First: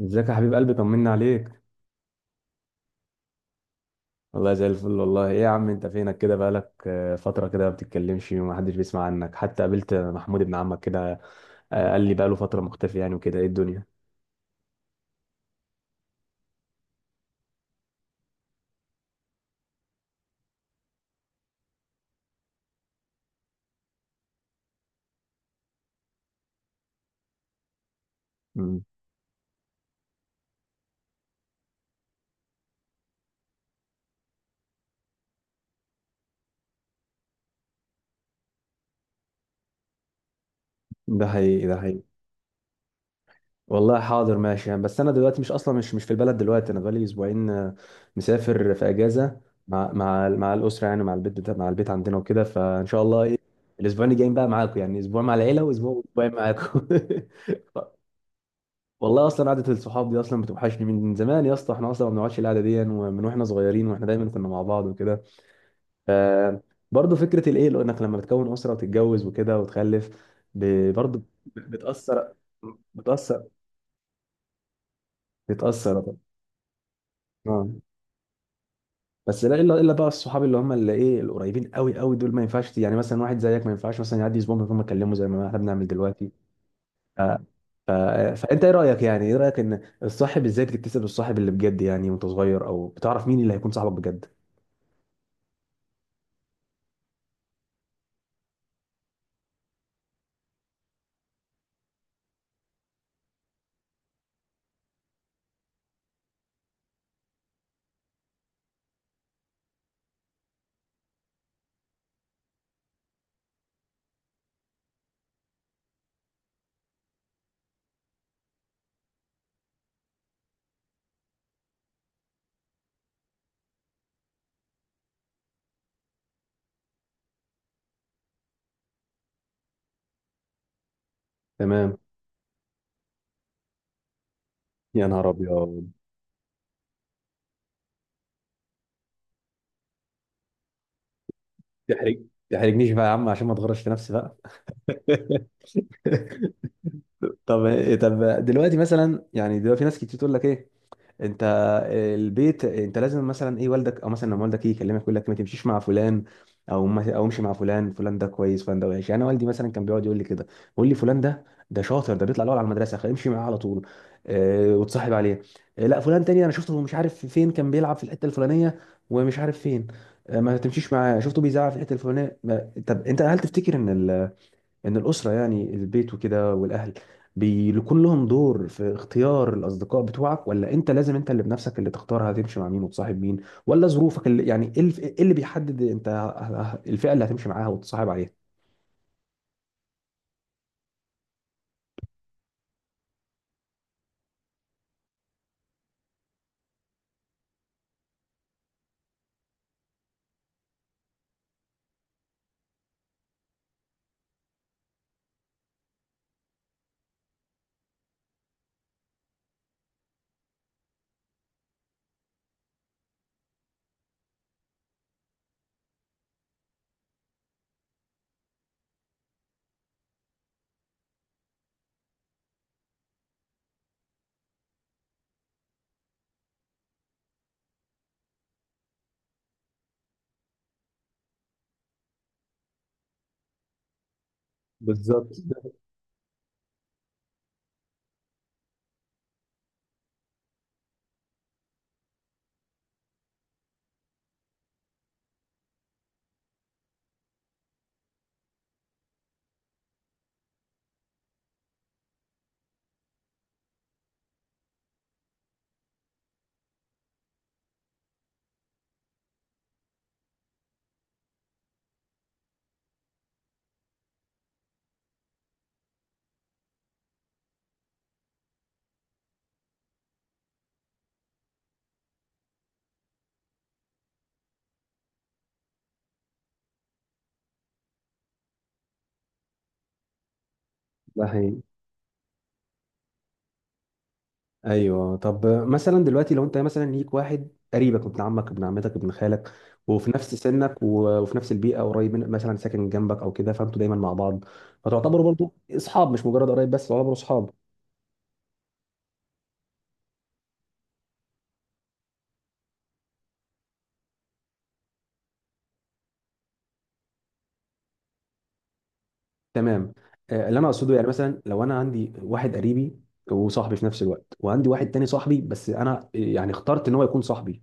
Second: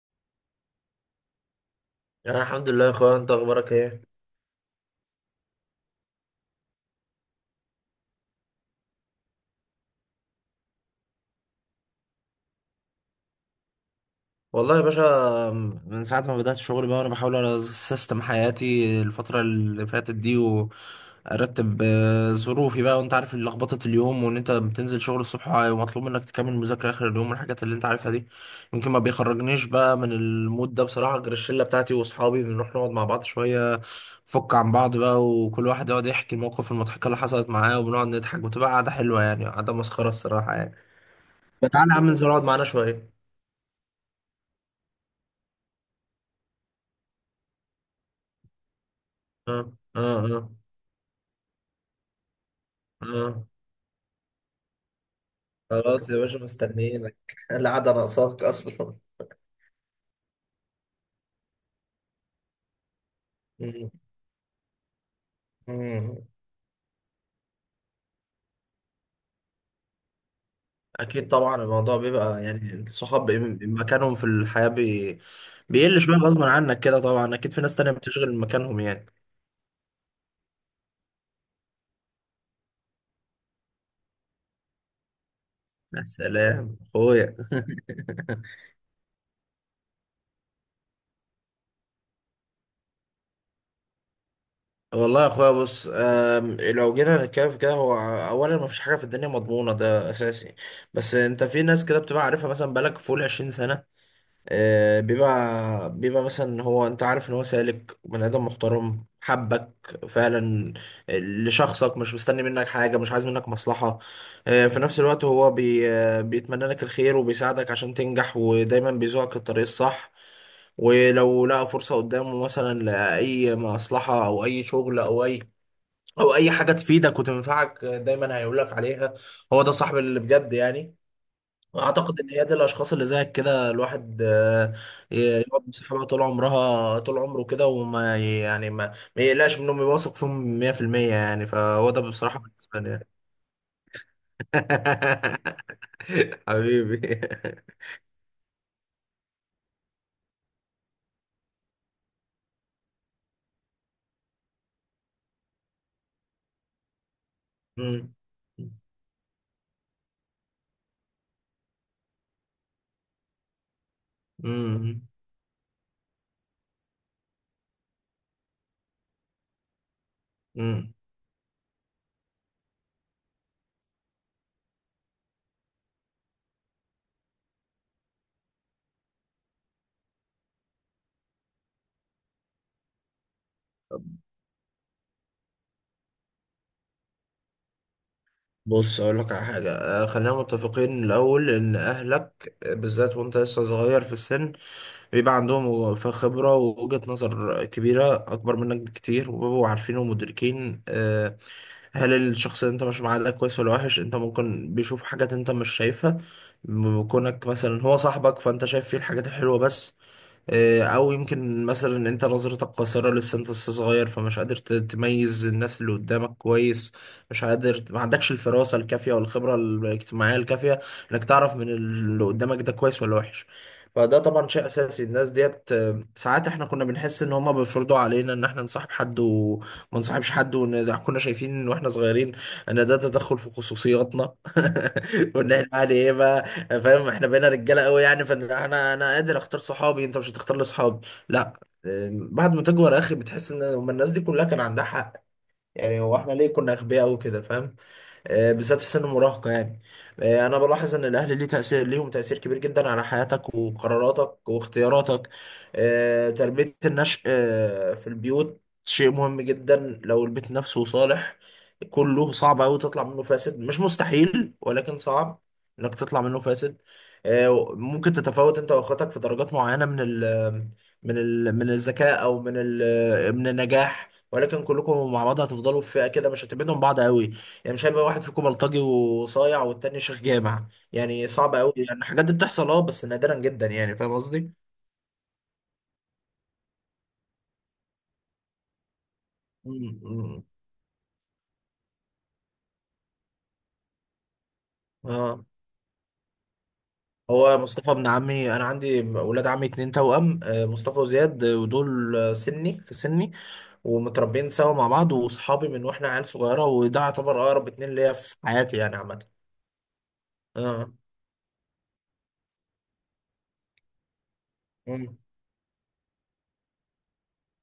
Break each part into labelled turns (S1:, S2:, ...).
S1: ازيك يا حبيب قلبي؟ طمنا عليك.
S2: انا الحمد لله يا اخويا، انت اخبارك ايه؟
S1: والله زي الفل. والله، ايه يا عم، انت فينك كده؟ بقالك فترة كده ما بتتكلمش ومحدش بيسمع عنك. حتى قابلت محمود ابن عمك كده، قال لي بقاله فترة مختفي، يعني وكده ايه الدنيا.
S2: والله يا باشا، من ساعه ما بدات شغل بقى وانا بحاول على سيستم حياتي الفتره اللي فاتت دي، وارتب ظروفي بقى. وانت عارف لخبطه اليوم، وان انت بتنزل شغل الصبح ومطلوب منك تكمل مذاكره اخر اليوم والحاجات اللي انت عارفها دي.
S1: مم.
S2: يمكن ما بيخرجنيش بقى من المود ده بصراحه غير الشله بتاعتي واصحابي، بنروح نقعد مع بعض شويه، نفك عن بعض بقى، وكل واحد يقعد يحكي المواقف المضحكه اللي حصلت معاه، وبنقعد نضحك وتبقى قعده حلوه يعني، قعده مسخره الصراحه يعني.
S1: ده حقيقي، ده
S2: تعالى يا
S1: حقيقي.
S2: عم، انزل اقعد معانا شوية.
S1: والله حاضر، ماشي يعني. بس انا دلوقتي مش اصلا، مش في البلد دلوقتي. انا بقالي اسبوعين، مسافر في اجازة
S2: اه،
S1: مع
S2: اه،
S1: مع
S2: اه،
S1: مع الاسرة، يعني مع البيت بتاع، مع البيت عندنا، وكده. فان شاء الله، ايه
S2: اه.
S1: الاسبوعين الجايين بقى معاكم. يعني اسبوع مع العيلة، واسبوع،
S2: خلاص يا
S1: اسبوعين
S2: باشا،
S1: معاكم.
S2: مستنيينك القعدة ناقصاك أصلا.
S1: والله اصلا قعده الصحاب دي اصلا بتوحشني من زمان يا اسطى. احنا اصلا ما بنقعدش القعده دي، ومن واحنا صغيرين
S2: مم.
S1: واحنا دايما كنا مع بعض وكده. ف،
S2: مم.
S1: برضه فكره الايه، لو انك لما بتكون اسره وتتجوز وكده وتخلف برضه
S2: أكيد طبعا، الموضوع
S1: بتاثر،
S2: بيبقى يعني الصحاب
S1: بتاثر،
S2: مكانهم في الحياة
S1: بتاثر
S2: بيقل
S1: طبعاً.
S2: شوية غصب عنك كده طبعا، أكيد في
S1: اه
S2: ناس تانية بتشغل مكانهم يعني.
S1: بس لا، الا بقى الصحاب اللي هم، اللي ايه، القريبين قوي قوي دول ما ينفعش. يعني مثلا واحد زيك، ما ينفعش مثلا يعدي اسبوع من غير ما اكلمه، زي ما احنا بنعمل
S2: يا
S1: دلوقتي.
S2: سلام
S1: ف...
S2: أخويا
S1: ف... فانت ايه رايك؟ يعني ايه رايك ان الصاحب ازاي بتكتسب الصاحب اللي بجد، يعني وانت صغير، او بتعرف مين اللي هيكون صاحبك بجد؟
S2: والله يا أخويا، بص، لو جينا نتكلم في كده، هو أولا مفيش حاجة في الدنيا مضمونة، ده أساسي. بس أنت في ناس كده بتبقى عارفها، مثلا بقالك فوق العشرين سنة، بيبقى مثلا هو، انت عارف ان هو سالك بني ادم محترم، حبك فعلا لشخصك، مش مستني منك حاجه، مش عايز منك مصلحه. في نفس الوقت هو بي آه، بيتمنى لك الخير وبيساعدك عشان تنجح، ودايما بيزوقك الطريق الصح. ولو لقى فرصه قدامه مثلا لاي مصلحه، او اي شغل، او اي حاجه تفيدك وتنفعك، دايما هيقولك عليها. هو ده صاحب اللي بجد يعني.
S1: تمام.
S2: اعتقد ان هي دي الاشخاص اللي زيك كده، الواحد
S1: يا نهار
S2: يقعد مع
S1: ابيض.
S2: صحابها طول عمرها، طول عمره كده، وما يعني ما يقلقش منهم، يواثق فيهم 100% يعني. فهو ده
S1: تحرج
S2: بصراحة بالنسبة
S1: تحرجنيش
S2: لي
S1: بقى
S2: يعني.
S1: يا عم، عشان ما تغرش في نفسي بقى.
S2: حبيبي.
S1: طب طب دلوقتي مثلا، يعني دلوقتي ناس كتير تقول لك ايه. انت، البيت، انت لازم مثلا ايه، والدك، او مثلا لما والدك يجي يكلمك يقول لك ما تمشيش مع فلان، او ما او امشي مع فلان.
S2: مم.
S1: فلان ده كويس، فلان ده وحش. يعني انا والدي مثلا كان بيقعد يقول لي كده، يقول لي فلان ده شاطر، ده بيطلع الاول على المدرسه، خلي امشي معاه على طول.
S2: مم.
S1: وتصاحب عليه. لا، فلان تاني انا شفته، مش عارف فين، كان بيلعب في الحته الفلانيه ومش عارف فين. ما تمشيش
S2: مم.
S1: معاه، شفته بيزعق في الحته الفلانيه. طب انت، هل تفتكر ان الاسره يعني البيت وكده والاهل بيكون لهم دور في اختيار الاصدقاء بتوعك؟ ولا انت لازم انت اللي بنفسك اللي تختار هتمشي مع مين وتصاحب مين؟ ولا ظروفك اللي يعني، ايه إيه اللي بيحدد انت الفئه اللي هتمشي معاها وتصاحب عليها؟
S2: بص اقول لك على حاجه، خلينا متفقين الاول ان اهلك، بالذات وانت لسه صغير في السن، بيبقى عندهم خبرة ووجهة نظر كبيرة، أكبر منك بكتير، وبيبقوا عارفين ومدركين، هل الشخص اللي أنت ماشي معاه ده كويس ولا وحش. أنت ممكن بيشوف حاجات أنت مش شايفها، كونك مثلا هو صاحبك فأنت شايف فيه الحاجات الحلوة بس. او يمكن مثلا ان انت نظرتك قاصره، لسه انت لسه صغير، فمش قادر تميز الناس اللي قدامك كويس، مش قادر، ما عندكش الفراسه الكافيه والخبره الاجتماعيه الكافيه انك تعرف من اللي قدامك ده كويس ولا وحش. فده طبعا شيء اساسي. الناس ديت، ساعات احنا كنا بنحس ان هما بيفرضوا علينا ان احنا نصاحب حد وما نصاحبش حد، وان كنا شايفين واحنا صغيرين ان ده تدخل في خصوصياتنا
S1: بالظبط.
S2: وان احنا يعني ايه بقى، يعني فاهم، احنا بقينا رجاله قوي يعني، فانا قادر اختار صحابي، انت مش هتختار لي صحابي، لا. بعد ما تكبر يا اخي، بتحس ان هما الناس دي كلها كان عندها حق. يعني هو احنا ليه كنا اغبياء قوي كده، فاهم؟ بالذات في سن المراهقة يعني. أنا بلاحظ إن الأهل ليه تأثير، ليهم تأثير كبير جدا على حياتك وقراراتك واختياراتك. تربية النشء، في البيوت شيء مهم جدا. لو البيت نفسه صالح كله، صعب أوي تطلع منه فاسد، مش مستحيل ولكن صعب إنك تطلع منه فاسد. ممكن تتفاوت أنت وأخواتك في درجات معينة من ال من ال من الذكاء، أو من النجاح، ولكن كلكم مع بعض هتفضلوا في فئة كده، مش هتبعدوا عن بعض أوي. يعني مش هيبقى واحد فيكم بلطجي وصايع والتاني شيخ جامع،
S1: ده
S2: يعني صعب
S1: حقيقي.
S2: قوي، يعني الحاجات دي بتحصل اه بس نادرا جدا، يعني فاهم قصدي؟
S1: ايوه. طب مثلا دلوقتي لو انت مثلا ليك واحد قريبك، ابن عمك، ابن عمتك، ابن خالك، وفي نفس
S2: مم.
S1: سنك، وفي نفس البيئه، قريب من، مثلا ساكن جنبك او كده، فانتوا دايما مع بعض، فتعتبروا
S2: اه.
S1: برضو اصحاب، مش مجرد قرايب بس، تعتبروا اصحاب.
S2: هو مصطفى ابن عمي، انا عندي ولاد عمي اتنين توأم، مصطفى وزياد، ودول سني في سني، ومتربيين سوا مع بعض، واصحابي من واحنا عيال صغيره، وده يعتبر اقرب اتنين ليا في حياتي يعني عامه.
S1: تمام. اللي انا
S2: اه.
S1: اقصده يعني مثلا لو انا عندي واحد قريبي وصاحبي في نفس الوقت، وعندي واحد تاني
S2: مم.
S1: صاحبي بس، انا يعني اخترت ان هو يكون صاحبي.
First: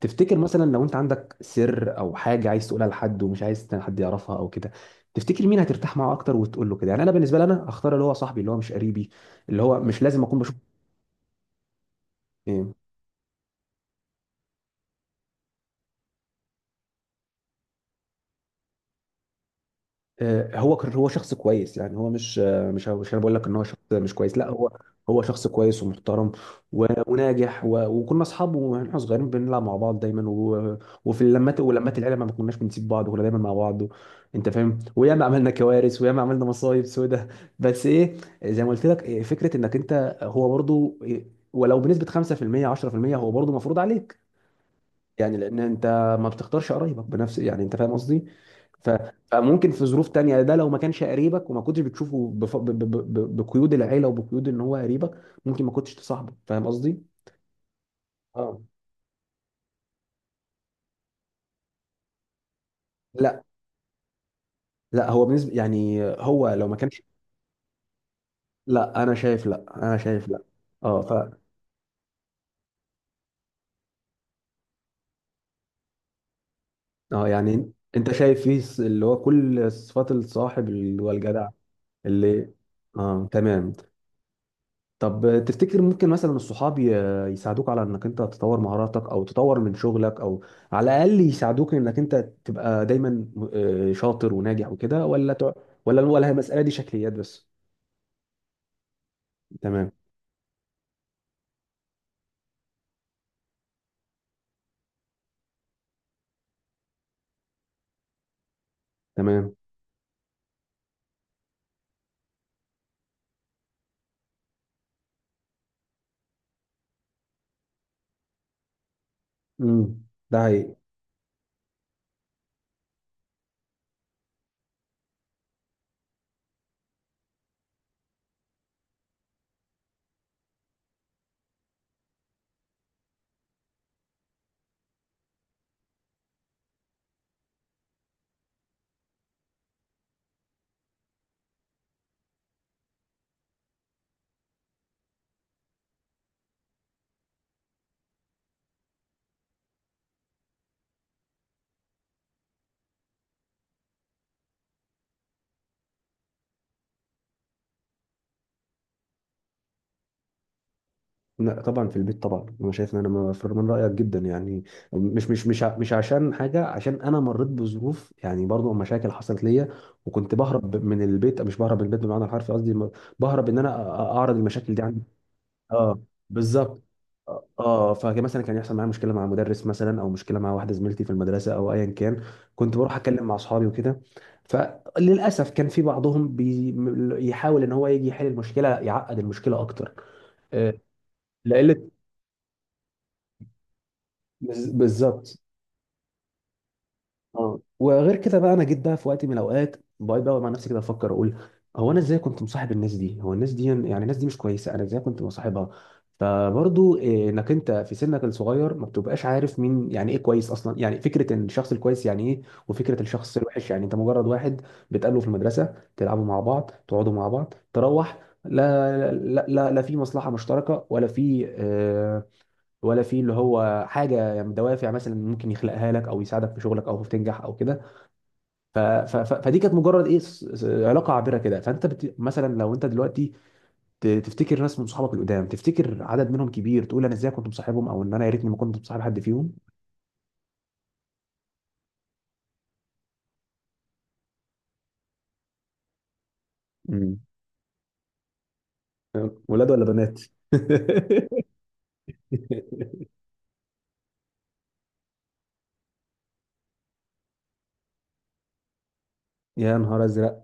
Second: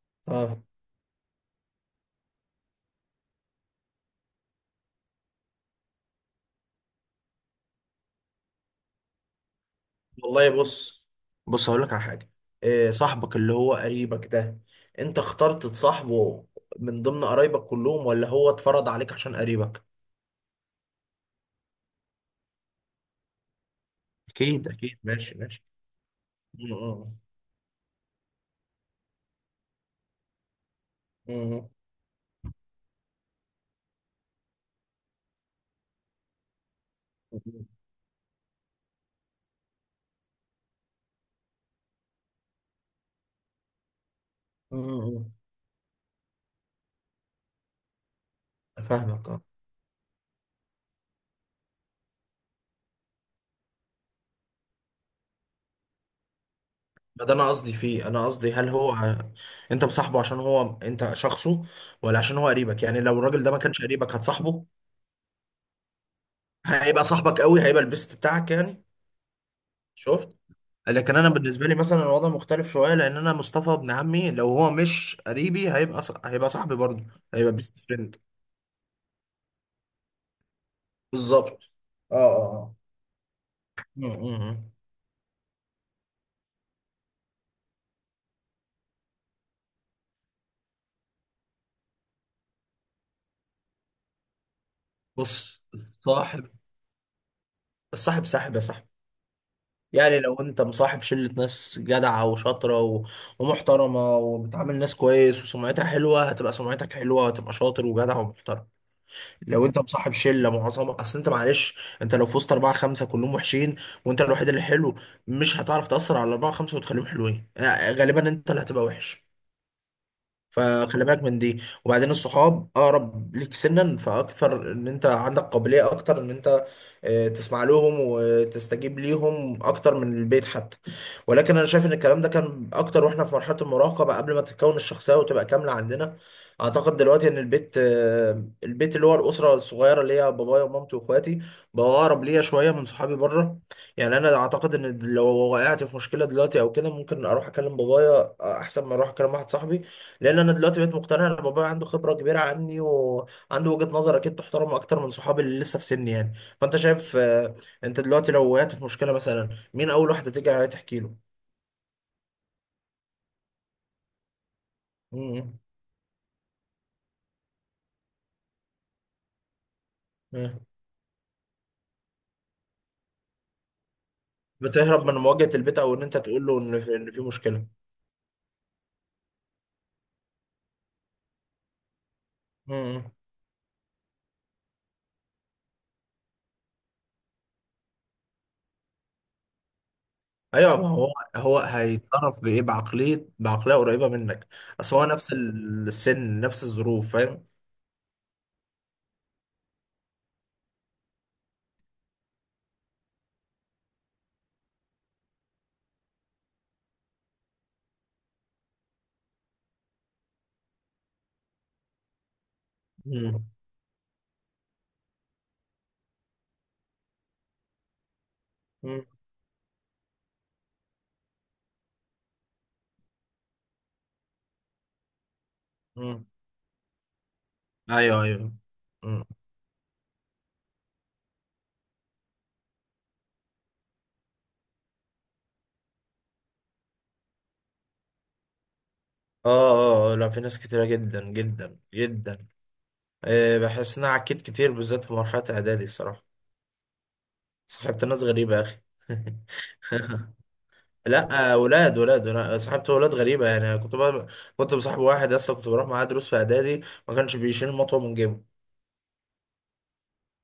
S1: تفتكر
S2: اه.
S1: مثلا لو انت عندك سر او حاجه عايز تقولها لحد ومش عايز حد يعرفها او كده، تفتكر مين هترتاح معاه اكتر وتقول له كده؟ يعني انا بالنسبه لي، انا هختار اللي هو صاحبي اللي هو مش قريبي، اللي هو مش لازم اكون
S2: والله
S1: بشوف
S2: بص، هقول لك على حاجه.
S1: إيه،
S2: إيه صاحبك اللي هو قريبك ده، انت اخترت تصاحبه من ضمن قرايبك كلهم، ولا هو اتفرض عليك عشان قريبك؟
S1: هو شخص كويس. يعني هو مش، مش انا بقول لك ان هو شخص مش كويس، لا،
S2: اكيد،
S1: هو
S2: اكيد،
S1: هو
S2: ماشي
S1: شخص
S2: ماشي.
S1: كويس ومحترم، و-
S2: م-
S1: وناجح، وكنا اصحاب واحنا صغيرين، بنلعب مع بعض دايما، وفي
S2: م-
S1: اللمات
S2: م-
S1: ولمات العيله ما كناش بنسيب بعض، وكنا دايما مع بعض. انت فاهم، وياما عملنا كوارث وياما عملنا مصايب سودة. بس ايه، زي ما قلت لك فكره انك انت هو برضو ولو بنسبه 5% 10% هو برضو مفروض عليك.
S2: م-
S1: يعني لان انت ما بتختارش قرايبك بنفس، يعني انت فاهم قصدي. ف-
S2: فاهمك اه.
S1: فممكن في ظروف تانية، ده لو ما كانش قريبك وما كنتش بتشوفه بف... ب... ب... ب... بقيود العيله وبقيود ان هو قريبك ممكن ما كنتش تصاحبه، فاهم قصدي.
S2: ما ده انا قصدي فيه، انا قصدي
S1: اه.
S2: هل هو انت مصاحبه عشان هو انت شخصه، ولا عشان هو قريبك؟ يعني لو
S1: لا،
S2: الراجل ده ما كانش قريبك، هتصاحبه؟
S1: لا، هو بالنسبه، يعني هو لو ما كانش.
S2: هيبقى صاحبك قوي، هيبقى البيست بتاعك يعني؟
S1: لا انا شايف
S2: شفت.
S1: لا. اه ف
S2: لكن انا بالنسبه لي مثلا الوضع مختلف شويه، لان انا مصطفى ابن عمي لو هو مش قريبي، هيبقى صاحبي برضه.
S1: اه
S2: هيبقى
S1: يعني
S2: بيست
S1: انت
S2: فريند.
S1: شايف فيه اللي هو كل صفات الصاحب اللي هو الجدع،
S2: بالظبط. اه
S1: اللي.
S2: اه.
S1: اه تمام.
S2: م- م- م.
S1: طب تفتكر ممكن مثلا الصحاب يساعدوك على انك انت تطور مهاراتك، او تطور من شغلك، او على الاقل يساعدوك انك انت تبقى دايما شاطر وناجح وكده، ولا تع...
S2: بص
S1: ولا ولا هي المسألة دي شكليات بس؟
S2: الصاحب ساحب يا صاحبي.
S1: تمام.
S2: يعني لو انت مصاحب شلة ناس جدعة وشاطرة ومحترمة وبتعامل ناس كويس وسمعتها حلوة، هتبقى سمعتك حلوة، وهتبقى شاطر وجدع ومحترم.
S1: تمام.
S2: لو انت مصاحب شله معظم اصل انت معلش، انت لو في وسط اربعه خمسه كلهم وحشين، وانت الوحيد اللي حلو، مش هتعرف تاثر على الاربعه خمسه وتخليهم حلوين، غالبا انت اللي هتبقى وحش.
S1: امم ده هي.
S2: فخلي بالك من دي. وبعدين الصحاب اقرب ليك سنا، فاكثر ان انت عندك قابلية اكتر ان انت تسمع لهم وتستجيب ليهم اكتر من البيت حتى. ولكن انا شايف ان الكلام ده كان اكتر واحنا في مرحلة المراهقة بقى، قبل ما تتكون الشخصية وتبقى كاملة عندنا. اعتقد دلوقتي ان البيت، البيت اللي هو الاسرة الصغيرة اللي هي بابايا ومامتي واخواتي، بقى اقرب ليا شوية من صحابي بره. يعني انا اعتقد ان لو وقعت في مشكلة دلوقتي او كده، ممكن اروح اكلم بابايا، احسن ما اروح اكلم واحد صاحبي، لان انا دلوقتي بقيت مقتنع ان بابايا عنده خبره كبيره عني، وعنده وجهه نظر اكيد تحترم اكتر من صحابي اللي لسه في سني يعني. فانت شايف، انت دلوقتي لو وقعت في مشكله مثلا، مين اول واحده تيجي تحكي له؟
S1: لا طبعا، في البيت طبعا، انا شايف ان انا مفر من رايك جدا يعني.
S2: مم.
S1: مش عشان حاجه، عشان انا مريت بظروف يعني برضو، مشاكل حصلت ليا وكنت
S2: مم.
S1: بهرب من البيت، مش بهرب من البيت بمعنى الحرفي، قصدي بهرب ان انا اعرض المشاكل دي عندي.
S2: بتهرب من مواجهه البيت، او
S1: اه
S2: ان انت تقول له ان
S1: بالظبط.
S2: في, إن في
S1: اه،
S2: مشكله.
S1: فكان مثلا كان يحصل معايا مشكله مع مدرس مثلا، او مشكله مع واحده زميلتي في المدرسه، او ايا كان، كنت بروح
S2: مم.
S1: اتكلم مع اصحابي وكده. فللاسف كان في بعضهم بيحاول ان هو يجي يحل المشكله يعقد المشكله اكتر. آه،
S2: ايوه ما هو، هو
S1: لقله.
S2: هيتصرف بايه؟ بعقليه، بعقليه قريبه منك، اصل هو نفس
S1: بالظبط.
S2: السن نفس الظروف، فاهم.
S1: اه، وغير كده بقى، انا جيت بقى في وقت من الاوقات بقعد بقى مع نفسي كده افكر، اقول هو انا ازاي كنت مصاحب الناس دي؟ هو الناس دي، يعني الناس دي مش كويسه، انا ازاي كنت مصاحبها؟ فبرضو انك انت في سنك الصغير ما بتبقاش عارف مين، يعني ايه كويس اصلا، يعني فكره ان الشخص الكويس يعني ايه، وفكره الشخص
S2: مم.
S1: الوحش، يعني انت مجرد واحد بتقابله في المدرسه، تلعبوا مع بعض، تقعدوا مع بعض، تروح.
S2: مم.
S1: لا، لا، لا، لا في مصلحه مشتركه، ولا في ولا في اللي هو حاجه، يعني دوافع مثلا ممكن يخلقها لك، او
S2: مم.
S1: يساعدك في شغلك، او في تنجح او كده.
S2: ايوه ايوه. مم.
S1: فدي كانت مجرد ايه، علاقه عابره كده. فانت مثلا لو انت دلوقتي تفتكر ناس من صحابك القدام؟ تفتكر عدد منهم كبير تقول انا ازاي كنت مصاحبهم؟ او ان انا يا ريتني ما كنت مصاحب حد فيهم.
S2: اه اه. لا في ناس كتيرة جدا جدا جدا. أه بحس ان انا عكيت كتير، بالذات في مرحلة اعدادي الصراحة.
S1: مم.
S2: صاحبت ناس غريبة يا اخي.
S1: ولاد ولا بنات؟
S2: لا ولاد، ولاد. انا صاحبت ولاد غريبة يعني. أنا كنت بقى كنت بصاحب واحد اصلا، كنت بروح معاه دروس في اعدادي، ما كانش بيشيل مطوة من جيبه.
S1: يا نهار ازرق.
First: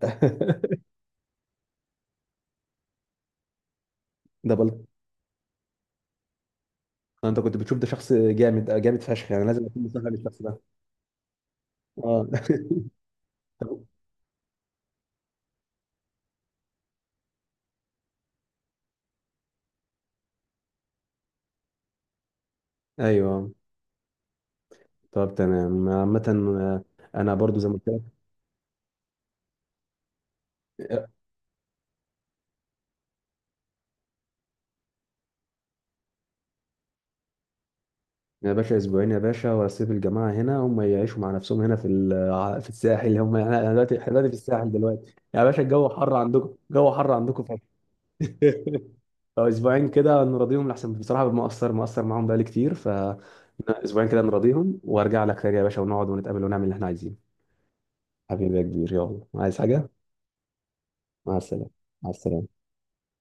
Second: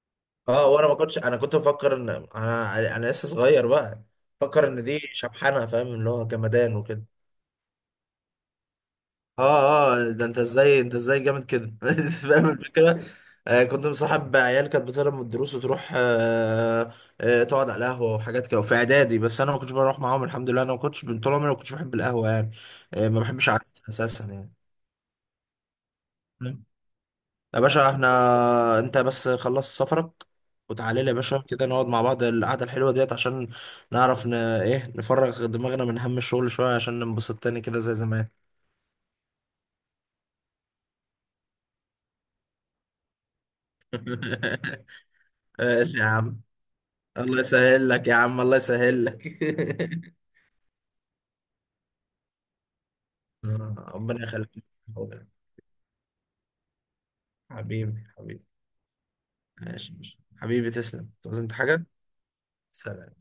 S2: اه. وانا ما كنتش، انا كنت بفكر ان انا لسه صغير بقى،
S1: ده
S2: فكر
S1: بلط.
S2: ان دي شبحانة فاهم، اللي هو جمدان وكده.
S1: انت كنت بتشوف ده شخص جامد، جامد فشخ، يعني لازم اكون
S2: اه
S1: مصاحب
S2: اه، ده انت
S1: الشخص ده.
S2: ازاي، انت ازاي جامد كده؟ أنت
S1: اه.
S2: فاهم الفكره. آه كنت مصاحب عيال كانت بتهرب من الدروس وتروح آه، آه تقعد على القهوه وحاجات كده، وفي اعدادي بس انا ما كنتش بروح معاهم، الحمد لله انا ما كنتش، من طول عمري ما كنتش بحب القهوه يعني، آه ما بحبش
S1: ايوه،
S2: قعدتها اساسا يعني.
S1: طب تمام عامة.
S2: مم.
S1: آه، أنا برضو
S2: يا
S1: زي ما قلت
S2: باشا
S1: لك.
S2: احنا، انت بس خلص سفرك وتعالى
S1: آه،
S2: لي يا باشا كده، نقعد مع بعض القعده الحلوه ديت، عشان نعرف ايه نفرغ دماغنا من هم الشغل شويه، عشان ننبسط تاني كده زي زمان.
S1: يا باشا أسبوعين يا باشا، وأسيب الجماعة هنا هم يعيشوا مع نفسهم هنا في الساحل. هم، أنا دلوقتي، إحنا دلوقتي في الساحل دلوقتي يا باشا. الجو
S2: يا
S1: حر
S2: عم،
S1: عندكم، الجو حر
S2: الله
S1: عندكم فشخ.
S2: يسهل لك يا عم، الله يسهل لك.
S1: فأسبوعين كده نراضيهم لأحسن، بصراحة مقصر، مقصر معاهم بقالي كتير. فأسبوعين كده
S2: ربنا يخليك،
S1: نراضيهم، وأرجع لك تاني يا باشا، ونقعد ونتقابل ونعمل اللي إحنا عايزينه.
S2: حبيبي، حبيبي.
S1: حبيبي يا كبير، يلا، عايز حاجة؟
S2: ماشي ماشي. حبيبي تسلم،
S1: مع
S2: تعوز انت
S1: السلامة.
S2: حاجة؟
S1: مع السلامة.
S2: سلام.